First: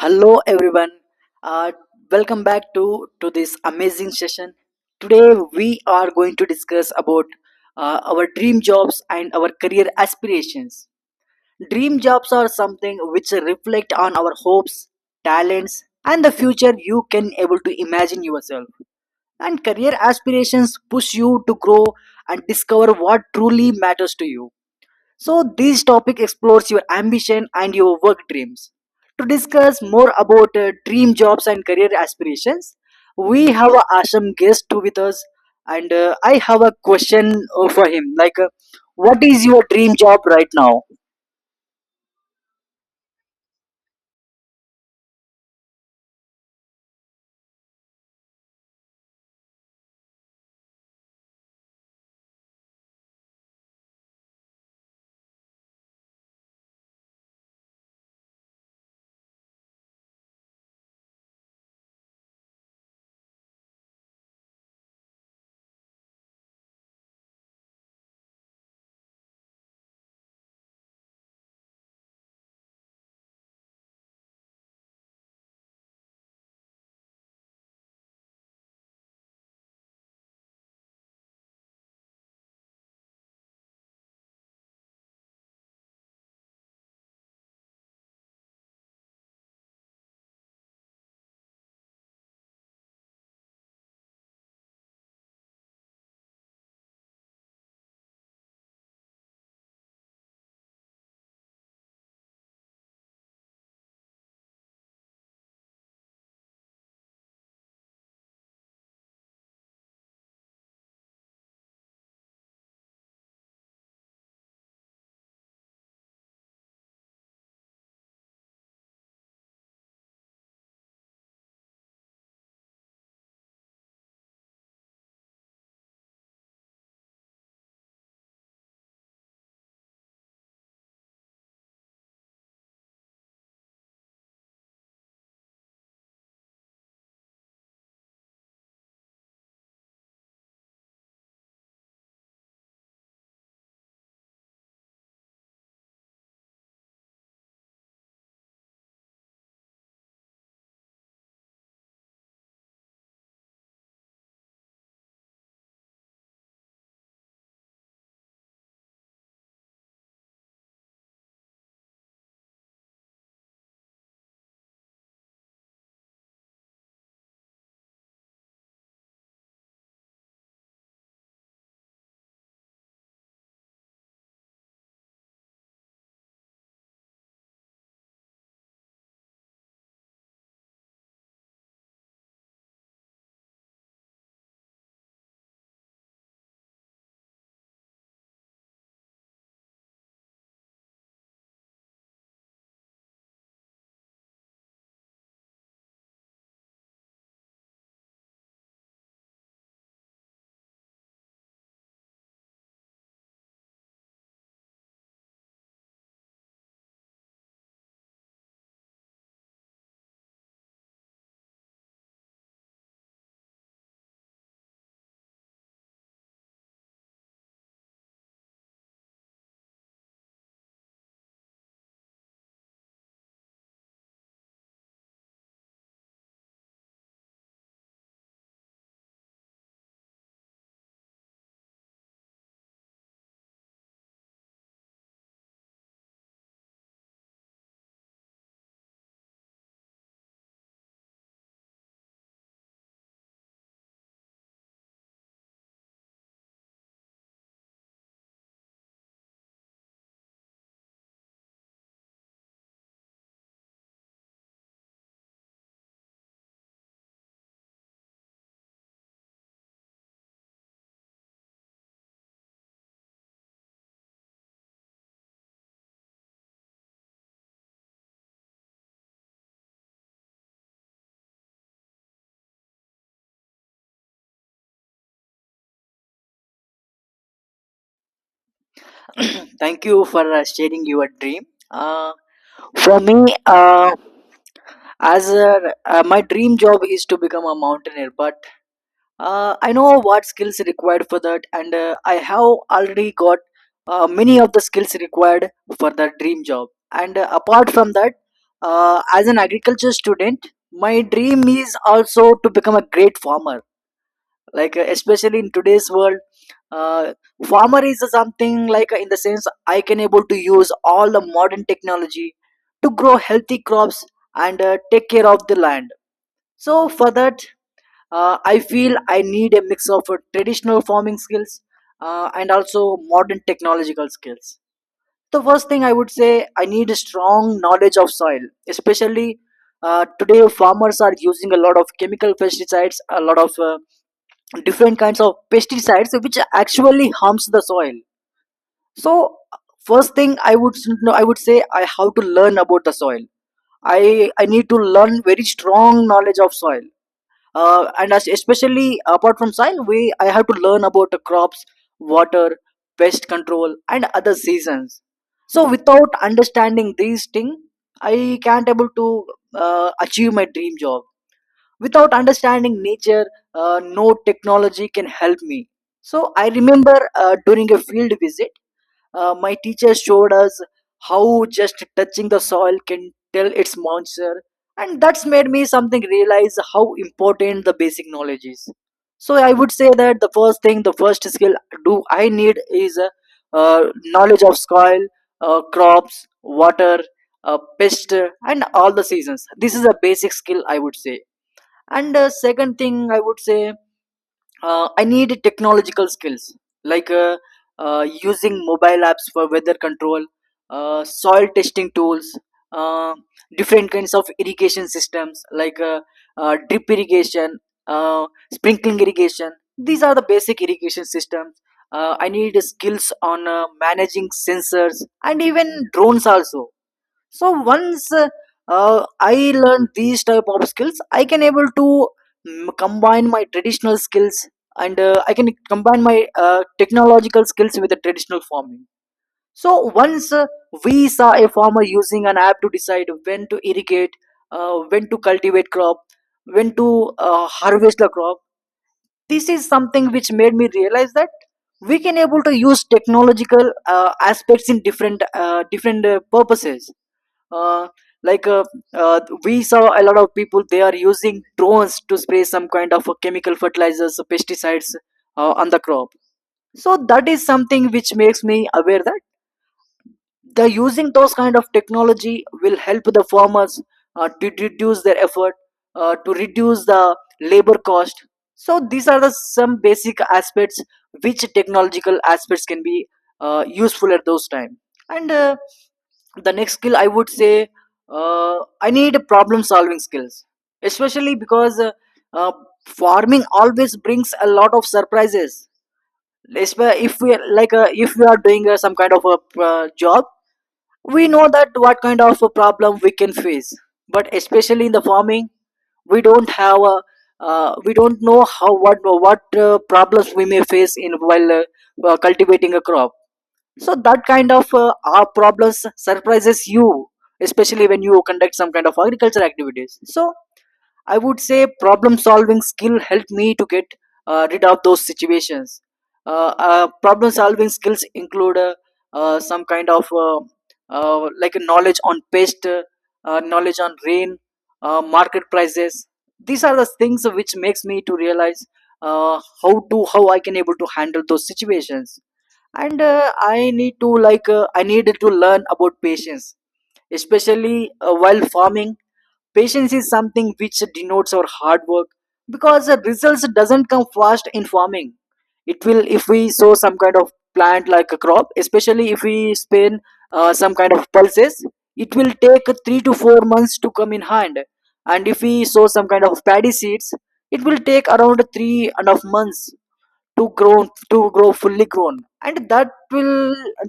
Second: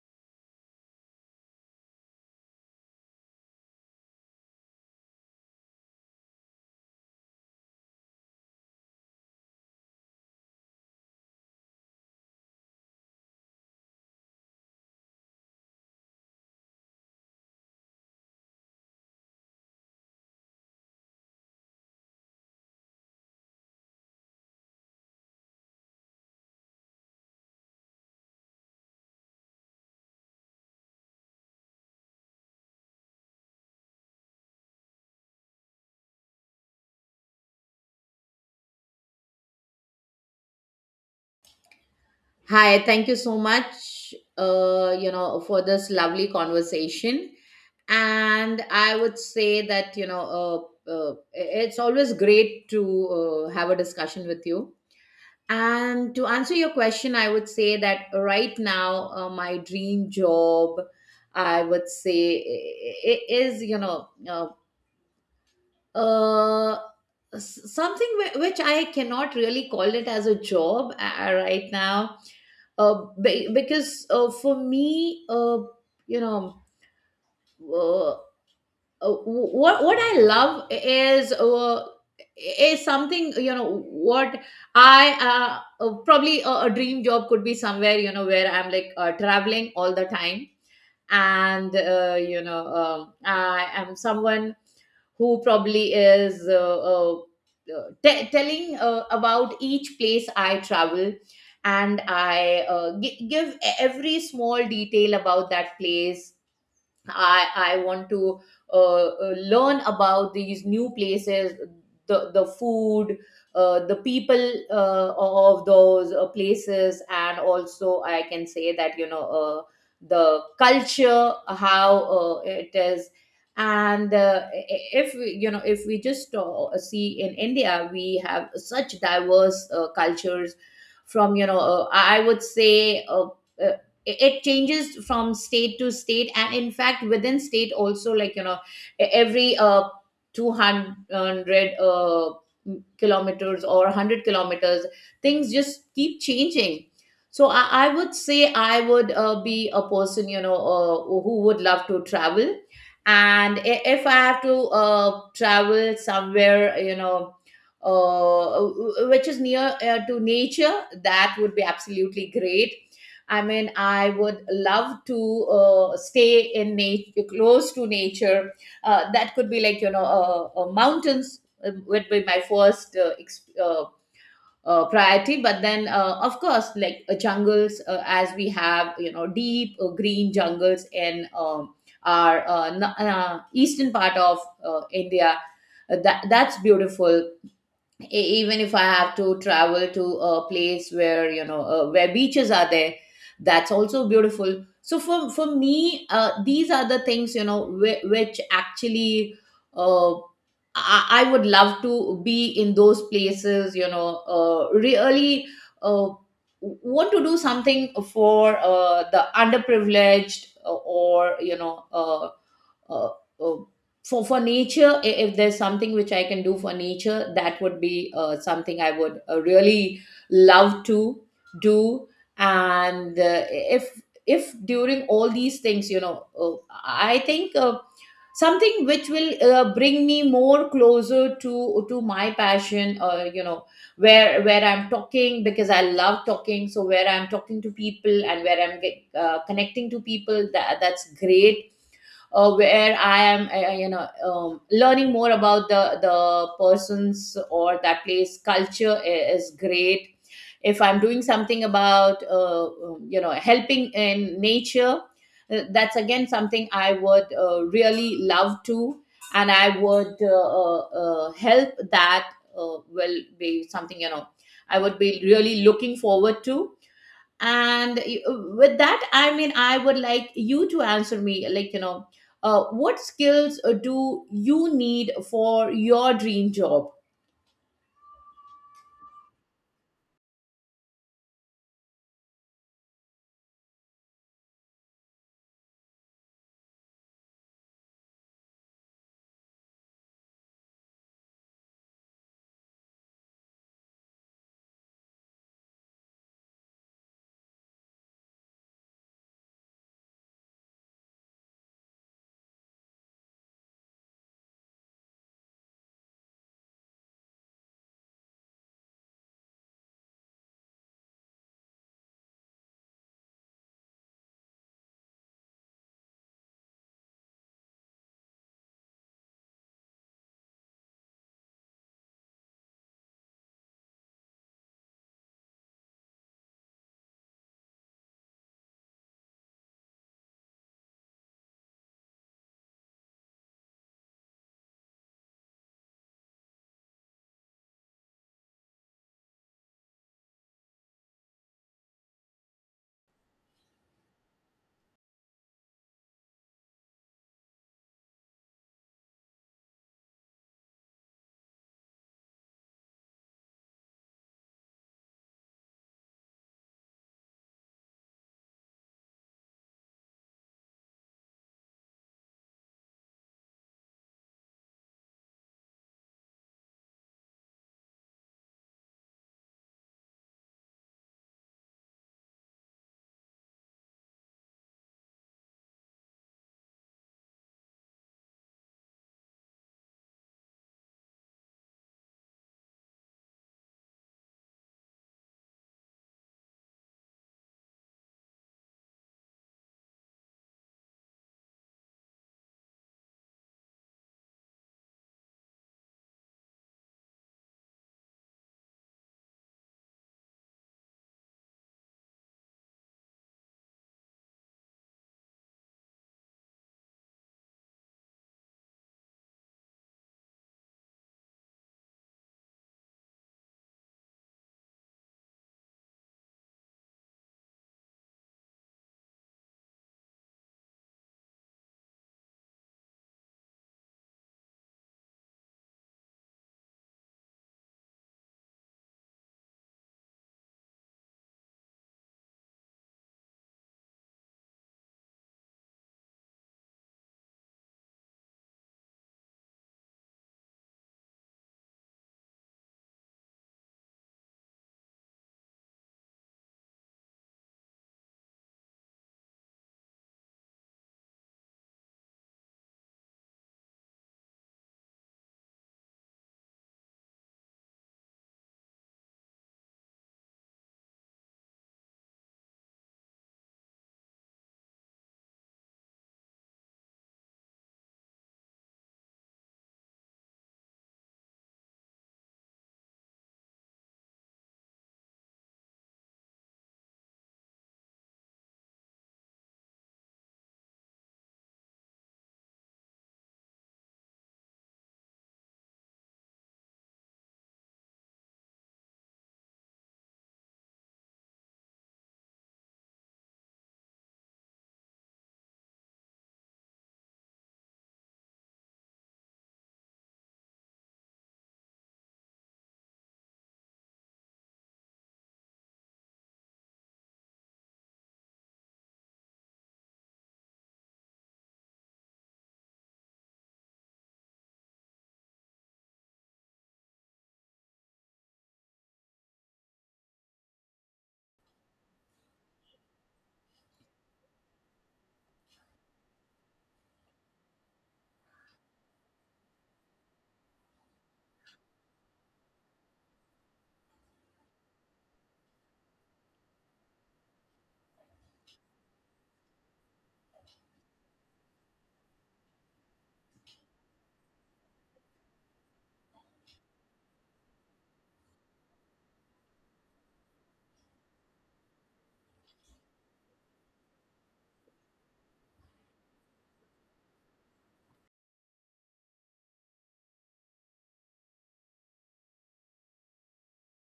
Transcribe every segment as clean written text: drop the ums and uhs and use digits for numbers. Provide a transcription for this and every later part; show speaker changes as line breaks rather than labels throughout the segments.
Hello everyone. Uh, Welcome back to this amazing session. Today we are going to discuss about our dream jobs and our career aspirations. Dream jobs are something which reflect on our hopes, talents, and the future you can able to imagine yourself. And career aspirations push you to grow and discover what truly matters to you. So this topic explores your ambition and your work dreams. To discuss more about dream jobs and career aspirations, we have a Asham guest too with us, and I have a question for him. What is your dream job right now?
Hi, thank you so much, for this lovely conversation. And I would say that, it's always great to have a discussion with you. And to answer your question, I would say that right now, my dream job, I would say, is, uh something which I cannot really call it as a job right now, because for me, you know uh, what I love is, is something. You know what, I probably a dream job could be somewhere, you know, where I'm like traveling all the time. And I am someone who probably is, telling about each place I travel, and i, give every small detail about that place. I want to uh, learn about these new places, the food, the people of those places, and also I can say that, the culture, how it is. And if we, you know, if we just see in India, we have such diverse cultures. From, you know, I would say, uh, it changes from state to state, and in fact within state also, like, you know, every 200 kilometers or 100 kilometers things just keep changing. So I would say I would be a person, you know, who would love to travel. And if I have to travel somewhere, you know, which is near to nature, that would be absolutely great. I mean, I would love to stay in nature, close to nature. That could be like, you know, mountains would be my first priority. But then, of course, like, jungles, as we have, you know, deep, green jungles in our eastern part of, India. That's beautiful. Even if I have to travel to a place where, you know, where beaches are there, that's also beautiful. So for me, these are the things, you know, which actually, uh, I would love to be in those places, you know, really uh, want to do something for, the underprivileged, or, uh, uh, for nature. If there's something which I can do for nature, that would be something I would really love to do. And if if during all these things, I think, something which will bring me more closer to my passion, you know, where I'm talking, because I love talking. So where I'm talking to people and where I'm connecting to people, that's great. Where I am, learning more about the person's or that place culture is great. If I'm doing something about, you know, helping in nature, that's again something I would really love to. And I would, help, that will be something, you know, I would be really looking forward to. And you, with that I mean I would like you to answer me, like, you know, what skills do you need for your dream job?
Thank you for sharing your dream. Uh, for me, my dream job is to become a mountaineer, but I know what skills required for that, and I have already got many of the skills required for the dream job. And apart from that, as an agriculture student, my dream is also to become a great farmer. Especially in today's world, uh, farmer is something like in the sense I can able to use all the modern technology to grow healthy crops and take care of the land. So for that I feel I need a mix of traditional farming skills and also modern technological skills. The first thing I would say I need a strong knowledge of soil, especially today farmers are using a lot of chemical pesticides, a lot of different kinds of pesticides which actually harms the soil. So first thing I would say I have to learn about the soil. I i need to learn very strong knowledge of soil, and as especially apart from soil we I have to learn about the crops, water, pest control and other seasons. So without understanding these things I can't able to achieve my dream job. Without understanding nature, no technology can help me. So I remember, during a field visit, my teacher showed us how just touching the soil can tell its moisture, and that's made me something realize how important the basic knowledge is. So I would say that the first thing, the first skill do I need is knowledge of soil, crops, water, pest, and all the seasons. This is a basic skill I would say. And second thing I would say I need technological skills like using mobile apps for weather control, soil testing tools, uh, different kinds of irrigation systems like drip irrigation, uh, sprinkling irrigation. These are the basic irrigation systems. I need skills on managing sensors and even drones also. So once I learned these type of skills I can able to combine my traditional skills, and I can combine my technological skills with the traditional farming. So once, we saw a farmer using an app to decide when to irrigate, when to cultivate crop, when to harvest the crop. This is something which made me realize that we can able to use technological aspects in different purposes. uh, like uh, we saw a lot of people they are using drones to spray some kind of chemical fertilizers, pesticides on the crop. So that is something which makes me aware that the using those kind of technology will help the farmers to reduce their effort, to reduce the labor cost. So these are the some basic aspects which technological aspects can be useful at those time. And the next skill I would say, uh, I need problem solving skills, especially because uh, farming always brings a lot of surprises. If we like if we are doing some kind of a job, we know that what kind of a problem we can face, but especially in the farming, we don't have a we don't know how what what problems we may face in while cultivating a crop. So that kind of our problems surprises you, especially when you conduct some kind of agriculture activities. So I would say problem solving skill helped me to get rid of those situations. Problem solving skills include some kind of like a knowledge on pest, knowledge on rain, market prices. These are the things which makes me to realize how to how I can able to handle those situations. And I need to like I needed to learn about patience, especially while farming. Patience is something which denotes our hard work because the results doesn't come fast in farming. It will if we sow some kind of plant like a crop, especially if we spin some kind of pulses, it will take 3 to 4 months to come in hand. And if we sow some kind of paddy seeds, it will take around three and a half months to grow fully grown, and that will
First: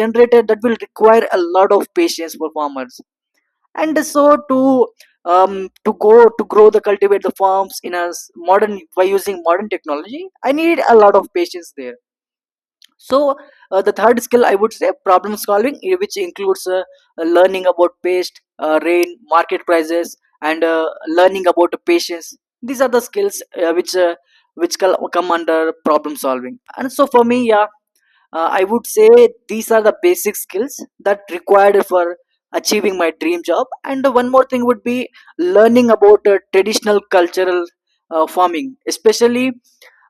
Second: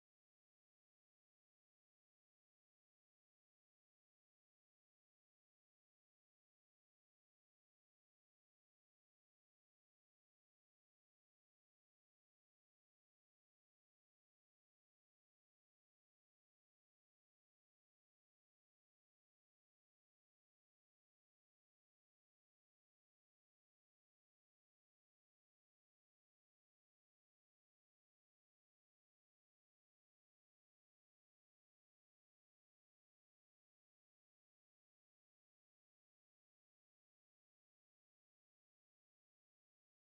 that will require a lot of patience for farmers. And so to go to grow the cultivate the farms in a s- modern by using modern technology I need a lot of patience there. So the third skill I would say problem solving, which includes learning about pest, rain, market prices and learning about patience. These are the skills which come under problem solving. And so for me, yeah, I would say these are the basic skills that required for achieving my dream job. And one more thing would be learning about traditional cultural farming especially.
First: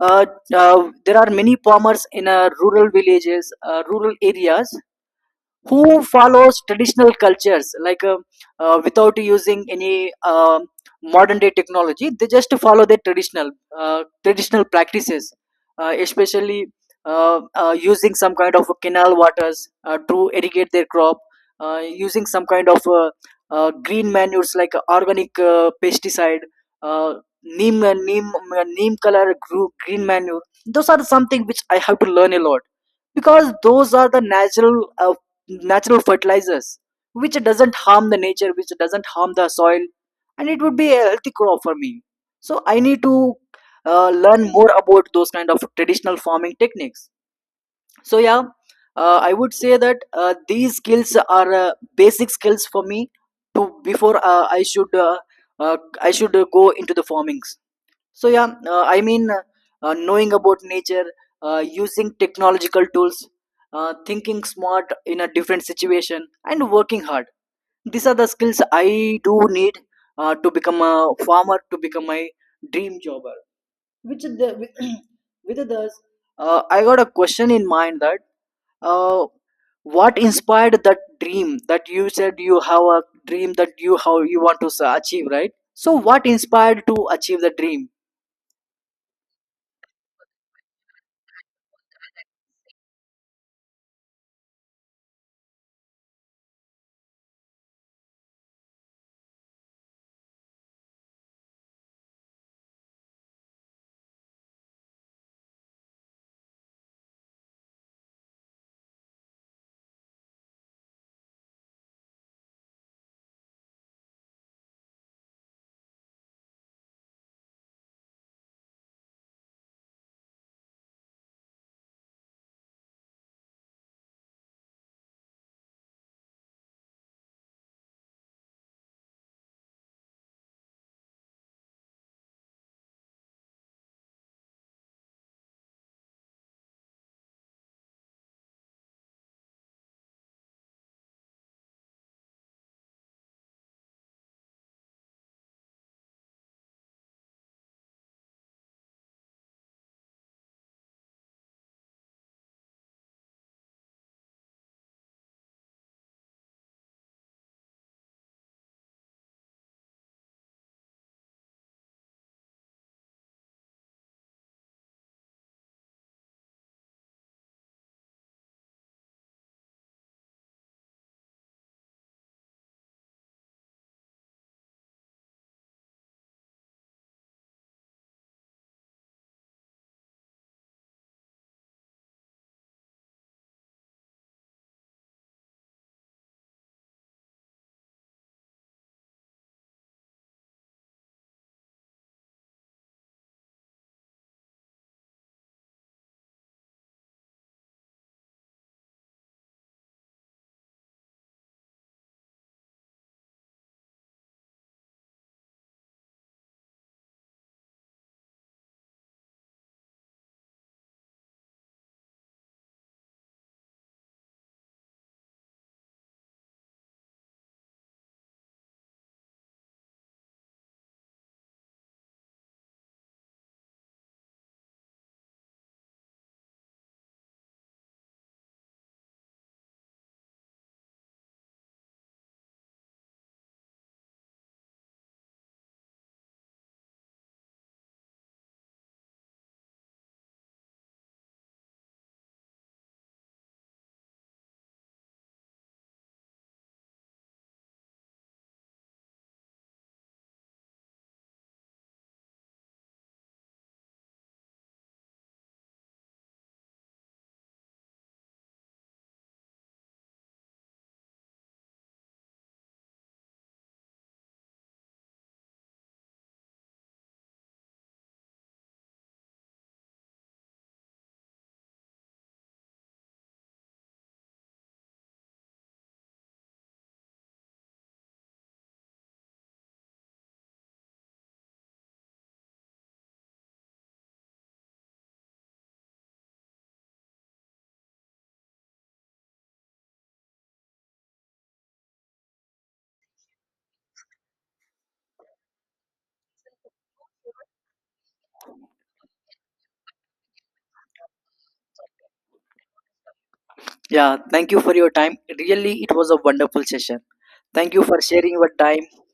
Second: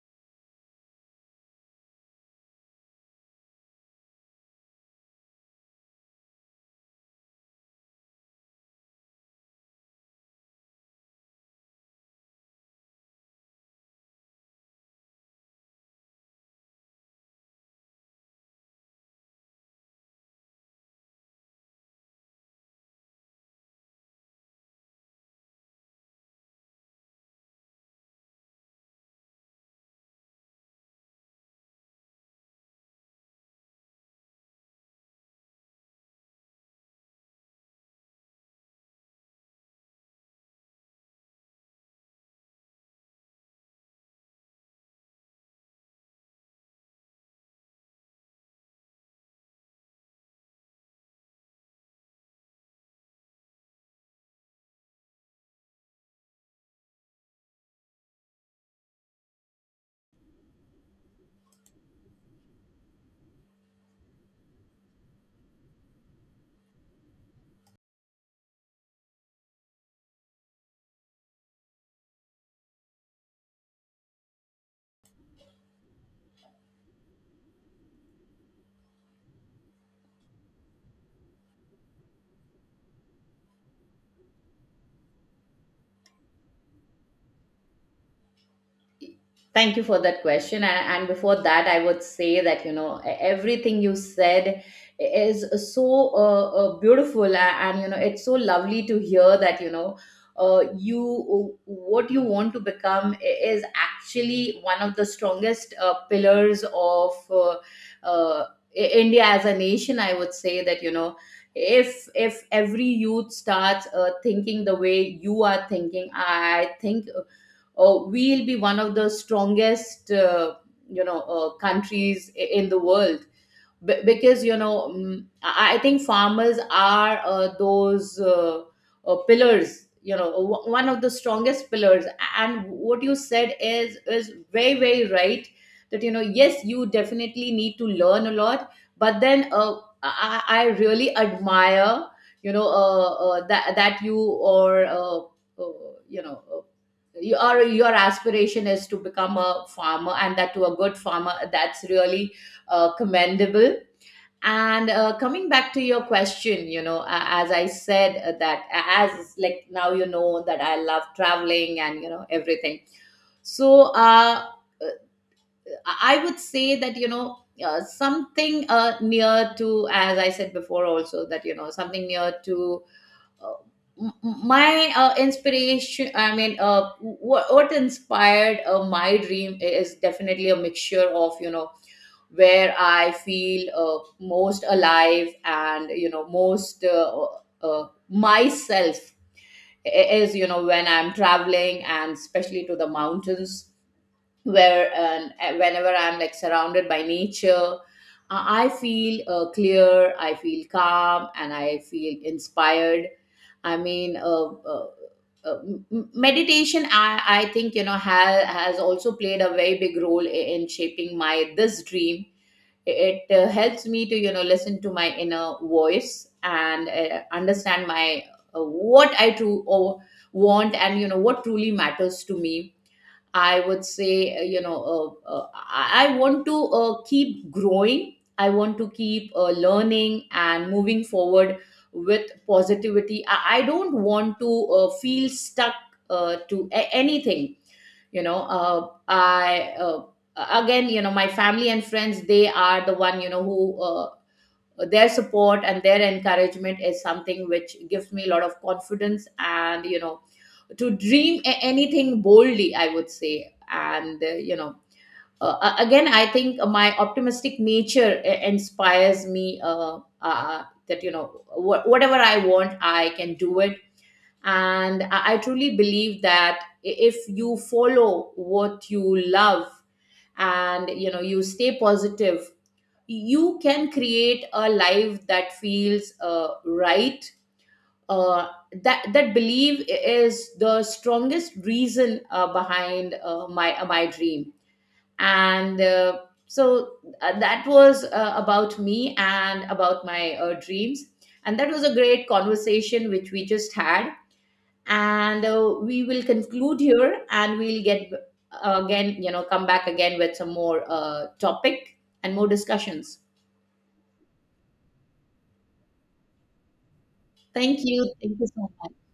uh, there are many farmers in rural villages, rural areas who follows traditional cultures like without using any um modern day technology. They just follow their traditional traditional practices, especially using some kind of canal waters to irrigate their crop, uh, using some kind of green manures like organic pesticide, uh, neem, neem neem color green manure. Those are something which I have to learn a lot because those are the natural natural fertilizers which doesn't harm the nature, which doesn't harm the soil, and it would be a healthy crop for me. So I need to learn more about those kind of traditional farming techniques. So yeah, I would say that these skills are basic skills for me to before uh, I should go into the farmings. So yeah, I mean, knowing about nature, using technological tools, thinking smart in a different situation, and working hard. These are the skills I do need to become a farmer, to become my dream jobber. Which is the with others, I got a question in mind that uh, what inspired that dream that you said you have a dream that you how you want to achieve, right? So what inspired to achieve the dream?
Thank you for that question. And before that, I would say that, you know, everything you said is so beautiful. And, you know, it's so lovely to hear that, you know, you what you want to become is actually one of the strongest pillars of, uh, India as a nation. I would say that, you know, if every youth starts thinking the way you are thinking, I think we'll be one of the strongest, countries in the world. Because, you know, I think farmers are, those, pillars, you know, one of the strongest pillars. And what you said is very, very right. That, you know, yes, you definitely need to learn a lot. But then, I really admire, you know, that you, or, uh, you know uh, your aspiration is to become a farmer, and that to a good farmer. That's really commendable. And coming back to your question, you know, as I said, that as like now, you know, that I love traveling and, you know, everything. So, I would say that, you know, something near to, as I said before, also that, you know, something near to, uh, my inspiration. I mean, what inspired my dream is definitely a mixture of, you know, where I feel most alive and, you know, most myself, is, you know, when I'm traveling, and especially to the mountains, where and, whenever I'm, like, surrounded by nature. I feel clear, I feel calm, and I feel inspired. I mean, uh, uh, m- meditation, I think, you know, has also played a very big role in shaping my this dream. It helps me to, you know, listen to my inner voice and understand my, what I true or want, and you know what truly matters to me. I would say, I want to keep growing. I want to keep learning and moving forward with positivity. I don't want to feel stuck to anything, you know. I Again, you know, my family and friends, they are the one, you know, who, their support and their encouragement is something which gives me a lot of confidence. And, you know, to dream anything boldly, I would say. And, again, I think my optimistic nature inspires me, that, you know, whatever I want, I can do it. And I truly believe that, if you follow what you love, and, you know, you stay positive, you can create a life that feels right. uh, that belief is the strongest reason behind my dream. And, so, that was about me and about my dreams. And that was a great conversation which we just had. And we will conclude here, and we'll get again, you know, come back again with some more topic and more discussions.
Yeah, thank you for your time. Really, it was a wonderful session. Thank
thank
you for
you
sharing
thank you,
your
so
time.
much.